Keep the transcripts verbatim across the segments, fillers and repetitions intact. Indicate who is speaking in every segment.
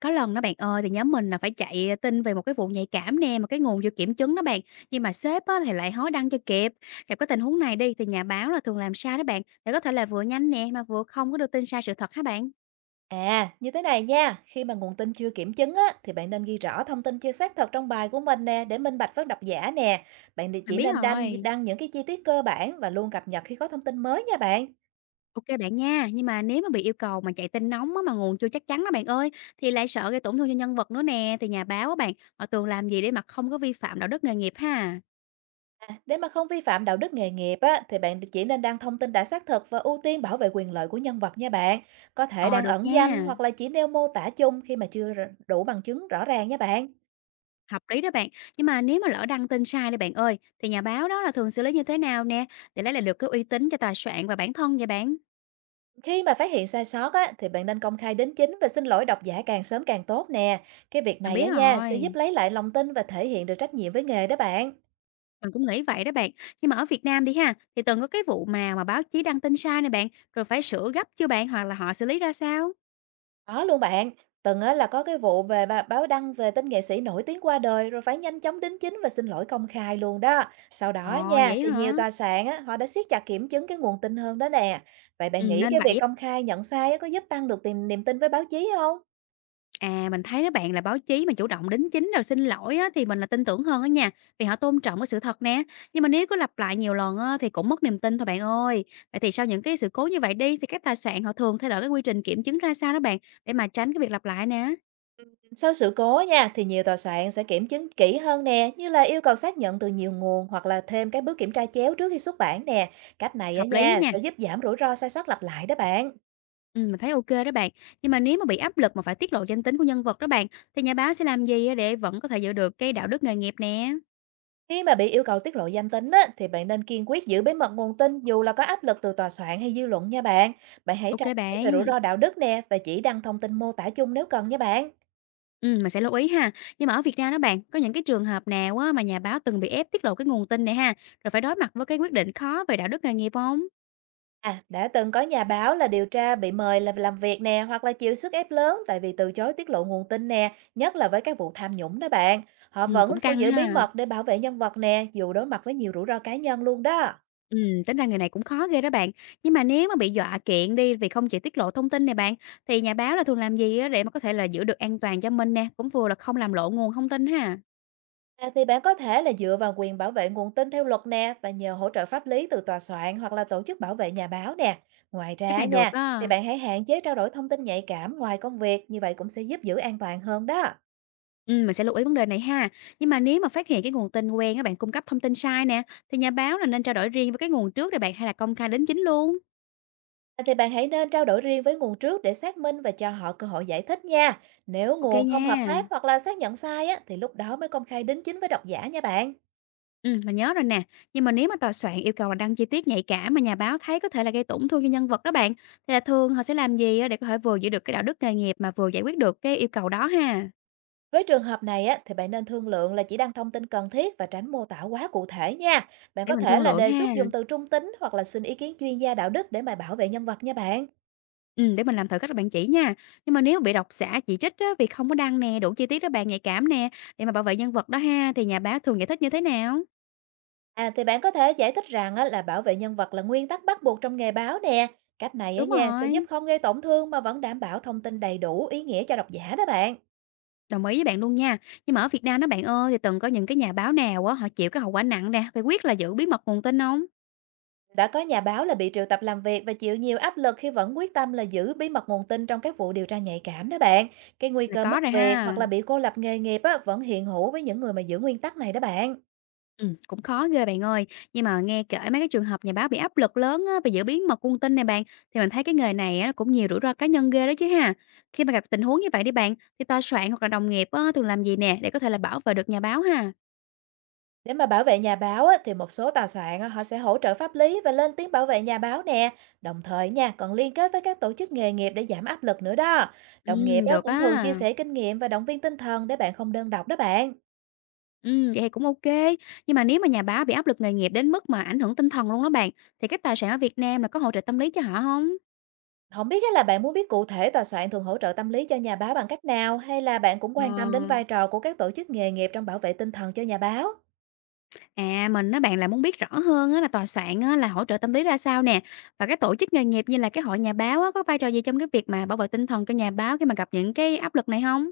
Speaker 1: Có lần đó bạn ơi, thì nhóm mình là phải chạy tin về một cái vụ nhạy cảm nè, mà cái nguồn chưa kiểm chứng đó bạn. Nhưng mà sếp á, thì lại hối đăng cho kịp. Gặp cái tình huống này đi thì nhà báo là thường làm sao đó bạn, để có thể là vừa nhanh nè mà vừa không có đưa tin sai sự thật hả bạn?
Speaker 2: À, như thế này nha, khi mà nguồn tin chưa kiểm chứng á, thì bạn nên ghi rõ thông tin chưa xác thật trong bài của mình nè, để minh bạch với độc giả nè. Bạn thì
Speaker 1: Mình
Speaker 2: chỉ
Speaker 1: biết
Speaker 2: nên đăng,
Speaker 1: rồi.
Speaker 2: đăng những cái chi tiết cơ bản và luôn cập nhật khi có thông tin mới nha bạn.
Speaker 1: Ok bạn nha, nhưng mà nếu mà bị yêu cầu mà chạy tin nóng á, mà nguồn chưa chắc chắn đó bạn ơi, thì lại sợ gây tổn thương cho nhân vật nữa nè, thì nhà báo á bạn, họ thường làm gì để mà không có vi phạm đạo đức nghề nghiệp ha?
Speaker 2: À, để mà không vi phạm đạo đức nghề nghiệp á, thì bạn chỉ nên đăng thông tin đã xác thực và ưu tiên bảo vệ quyền lợi của nhân vật nha bạn. Có thể
Speaker 1: Ờ
Speaker 2: đăng
Speaker 1: được
Speaker 2: ẩn danh
Speaker 1: nha.
Speaker 2: hoặc là chỉ nêu mô tả chung khi mà chưa r- đủ bằng chứng rõ ràng nha bạn.
Speaker 1: Hợp lý đó bạn, nhưng mà nếu mà lỡ đăng tin sai đi bạn ơi, thì nhà báo đó là thường xử lý như thế nào nè, để lấy lại được cái uy tín cho tòa soạn và bản thân vậy bạn?
Speaker 2: Khi mà phát hiện sai sót á, thì bạn nên công khai đính chính và xin lỗi độc giả càng sớm càng tốt nè. Cái việc
Speaker 1: Mình
Speaker 2: này á
Speaker 1: biết
Speaker 2: nha sẽ giúp
Speaker 1: rồi,
Speaker 2: lấy lại lòng tin và thể hiện được trách nhiệm với nghề đó bạn.
Speaker 1: mình cũng nghĩ vậy đó bạn, nhưng mà ở Việt Nam đi ha, thì từng có cái vụ mà nào mà báo chí đăng tin sai nè bạn, rồi phải sửa gấp chưa bạn, hoặc là họ xử lý ra sao?
Speaker 2: Có luôn bạn, từng á, là có cái vụ về bà- báo đăng về tên nghệ sĩ nổi tiếng qua đời, rồi phải nhanh chóng đính chính và xin lỗi công khai luôn đó. Sau đó
Speaker 1: Ồ,
Speaker 2: nha,
Speaker 1: vậy
Speaker 2: thì nhiều
Speaker 1: hả?
Speaker 2: tòa soạn á, họ đã siết chặt kiểm chứng cái nguồn tin hơn đó nè. Vậy
Speaker 1: Ừ,
Speaker 2: bạn nghĩ
Speaker 1: nên
Speaker 2: cái việc
Speaker 1: vậy.
Speaker 2: công khai nhận sai á, có giúp tăng được tìm niềm tin với báo chí không?
Speaker 1: À, mình thấy đó bạn là báo chí mà chủ động đính chính rồi xin lỗi á, thì mình là tin tưởng hơn á nha, vì họ tôn trọng cái sự thật nè. Nhưng mà nếu có lặp lại nhiều lần á, thì cũng mất niềm tin thôi bạn ơi. Vậy thì sau những cái sự cố như vậy đi thì các tài sản họ thường thay đổi cái quy trình kiểm chứng ra sao đó bạn để mà tránh cái việc lặp lại nè.
Speaker 2: Sau sự cố nha, thì nhiều tòa soạn sẽ kiểm chứng kỹ hơn nè, như là yêu cầu xác nhận từ nhiều nguồn, hoặc là thêm các bước kiểm tra chéo trước khi xuất bản nè. Cách này á
Speaker 1: Hợp lý á
Speaker 2: nha,
Speaker 1: nha.
Speaker 2: sẽ giúp giảm rủi ro sai sót lặp lại đó bạn.
Speaker 1: Ừ, mình thấy ok đó bạn. Nhưng mà nếu mà bị áp lực mà phải tiết lộ danh tính của nhân vật đó bạn thì nhà báo sẽ làm gì á để vẫn có thể giữ được cái đạo đức nghề nghiệp nè.
Speaker 2: Khi mà bị yêu cầu tiết lộ danh tính á, thì bạn nên kiên quyết giữ bí mật nguồn tin, dù là có áp lực từ tòa soạn hay dư luận nha bạn. Bạn hãy
Speaker 1: Ok
Speaker 2: trao đổi về rủi
Speaker 1: bạn.
Speaker 2: ro đạo đức nè, và chỉ đăng thông tin mô tả chung nếu cần nha bạn.
Speaker 1: Ừm, mình sẽ lưu ý ha. Nhưng mà ở Việt Nam đó bạn, có những cái trường hợp nào á mà nhà báo từng bị ép tiết lộ cái nguồn tin này ha, rồi phải đối mặt với cái quyết định khó về đạo đức nghề nghiệp không?
Speaker 2: À, đã từng có nhà báo là điều tra bị mời là làm việc nè, hoặc là chịu sức ép lớn, tại vì từ chối tiết lộ nguồn tin nè, nhất là với các vụ tham nhũng đó bạn. Họ
Speaker 1: Ừm,
Speaker 2: vẫn
Speaker 1: cũng
Speaker 2: sẽ
Speaker 1: căng
Speaker 2: giữ bí
Speaker 1: ha.
Speaker 2: mật để bảo vệ nhân vật nè, dù đối mặt với nhiều rủi ro cá nhân luôn đó.
Speaker 1: Ừm, tính ra người này cũng khó ghê đó bạn. Nhưng mà nếu mà bị dọa kiện đi vì không chịu tiết lộ thông tin này bạn, thì nhà báo là thường làm gì á để mà có thể là giữ được an toàn cho mình nè, cũng vừa là không làm lộ nguồn thông tin ha?
Speaker 2: À, thì bạn có thể là dựa vào quyền bảo vệ nguồn tin theo luật nè, và nhờ hỗ trợ pháp lý từ tòa soạn hoặc là tổ chức bảo vệ nhà báo nè. Ngoài
Speaker 1: Cái
Speaker 2: ra
Speaker 1: này được
Speaker 2: nha, thì
Speaker 1: á.
Speaker 2: bạn hãy hạn chế trao đổi thông tin nhạy cảm ngoài công việc, như vậy cũng sẽ giúp giữ an toàn hơn đó.
Speaker 1: Ừm, mình sẽ lưu ý vấn đề này ha. Nhưng mà nếu mà phát hiện cái nguồn tin quen các bạn cung cấp thông tin sai nè, thì nhà báo là nên trao đổi riêng với cái nguồn trước để bạn hay là công khai đính chính luôn?
Speaker 2: À, thì bạn hãy nên trao đổi riêng với nguồn trước để xác minh và cho họ cơ hội giải thích nha. Nếu
Speaker 1: OK
Speaker 2: nguồn không hợp tác
Speaker 1: nha.
Speaker 2: hoặc là xác nhận sai á, thì lúc đó mới công khai đính chính với độc giả nha bạn.
Speaker 1: Ừm, mình nhớ rồi nè. Nhưng mà nếu mà tòa soạn yêu cầu là đăng chi tiết nhạy cảm mà nhà báo thấy có thể là gây tổn thương cho nhân vật đó bạn, thì là thường họ sẽ làm gì á để có thể vừa giữ được cái đạo đức nghề nghiệp mà vừa giải quyết được cái yêu cầu đó ha?
Speaker 2: Với trường hợp này á, thì bạn nên thương lượng là chỉ đăng thông tin cần thiết và tránh mô tả quá cụ thể nha. Bạn
Speaker 1: Để
Speaker 2: có
Speaker 1: mình
Speaker 2: thể
Speaker 1: thương
Speaker 2: là
Speaker 1: lượng
Speaker 2: đề
Speaker 1: ha.
Speaker 2: xuất dùng từ trung tính, hoặc là xin ý kiến chuyên gia đạo đức để mà bảo vệ nhân vật nha bạn.
Speaker 1: Ừm, để mình làm thử cách bạn chỉ nha. Nhưng mà nếu bị độc giả chỉ trích á vì không có đăng nè, đủ chi tiết đó bạn, nhạy cảm nè, để mà bảo vệ nhân vật đó ha, thì nhà báo thường giải thích như thế nào?
Speaker 2: À, thì bạn có thể giải thích rằng á, là bảo vệ nhân vật là nguyên tắc bắt buộc trong nghề báo nè. Cách này á
Speaker 1: Đúng
Speaker 2: nha sẽ giúp
Speaker 1: rồi,
Speaker 2: không gây tổn thương mà vẫn đảm bảo thông tin đầy đủ ý nghĩa cho độc giả đó bạn.
Speaker 1: đồng ý với bạn luôn nha. Nhưng mà ở Việt Nam đó bạn ơi, thì từng có những cái nhà báo nào á, họ chịu cái hậu quả nặng nè, phải quyết là giữ bí mật nguồn tin không?
Speaker 2: Đã có nhà báo là bị triệu tập làm việc và chịu nhiều áp lực khi vẫn quyết tâm là giữ bí mật nguồn tin trong các vụ điều tra nhạy cảm đó bạn. Cái nguy
Speaker 1: Là
Speaker 2: cơ
Speaker 1: có
Speaker 2: mất
Speaker 1: rồi
Speaker 2: việc hoặc
Speaker 1: ha.
Speaker 2: là bị cô lập nghề nghiệp á, vẫn hiện hữu với những người mà giữ nguyên tắc này đó bạn.
Speaker 1: Ừm, cũng khó ghê bạn ơi. Nhưng mà nghe kể mấy cái trường hợp nhà báo bị áp lực lớn á, về giữ bí mật cung tin này bạn, thì mình thấy cái nghề này á, nó cũng nhiều rủi ro cá nhân ghê đó chứ ha. Khi mà gặp tình huống như vậy đi bạn, thì tòa soạn hoặc là đồng nghiệp á, thường làm gì nè để có thể là bảo vệ được nhà báo ha?
Speaker 2: Để mà bảo vệ nhà báo á, thì một số tòa soạn á, họ sẽ hỗ trợ pháp lý và lên tiếng bảo vệ nhà báo nè. Đồng thời nha, còn liên kết với các tổ chức nghề nghiệp để giảm áp lực nữa đó.
Speaker 1: Ừ,
Speaker 2: Đồng nghiệp á,
Speaker 1: được
Speaker 2: cũng thường chia
Speaker 1: á.
Speaker 2: sẻ kinh nghiệm và động viên tinh thần để bạn không đơn độc đó bạn.
Speaker 1: Ừ, vậy thì cũng OK. Nhưng mà nếu mà nhà báo bị áp lực nghề nghiệp đến mức mà ảnh hưởng tinh thần luôn đó bạn, thì các tòa soạn ở Việt Nam là có hỗ trợ tâm lý cho họ không?
Speaker 2: Không biết á là bạn muốn biết cụ thể tòa soạn thường hỗ trợ tâm lý cho nhà báo bằng cách nào, hay là bạn cũng quan
Speaker 1: Ờ.
Speaker 2: tâm đến vai trò của các tổ chức nghề nghiệp trong bảo vệ tinh thần cho nhà báo?
Speaker 1: À, mình á bạn là muốn biết rõ hơn á là tòa soạn á là hỗ trợ tâm lý ra sao nè? Và cái tổ chức nghề nghiệp như là cái hội nhà báo á, có vai trò gì trong cái việc mà bảo vệ tinh thần cho nhà báo khi mà gặp những cái áp lực này không?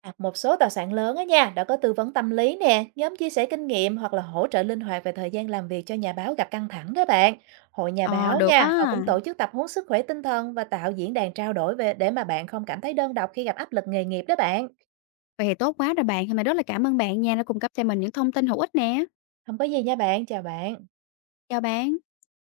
Speaker 2: À, một số tòa soạn lớn á nha, đã có tư vấn tâm lý nè, nhóm chia sẻ kinh nghiệm, hoặc là hỗ trợ linh hoạt về thời gian làm việc cho nhà báo gặp căng thẳng đó bạn. Hội nhà
Speaker 1: Ờ,
Speaker 2: báo
Speaker 1: được
Speaker 2: nha,
Speaker 1: á.
Speaker 2: họ cũng tổ chức tập huấn sức khỏe tinh thần và tạo diễn đàn trao đổi, về để mà bạn không cảm thấy đơn độc khi gặp áp lực nghề nghiệp đó bạn.
Speaker 1: Vậy thì tốt quá rồi bạn, hôm nay rất là cảm ơn bạn nha, đã cung cấp cho mình những thông tin hữu ích nè.
Speaker 2: Không có gì nha bạn, chào bạn.
Speaker 1: Chào bạn.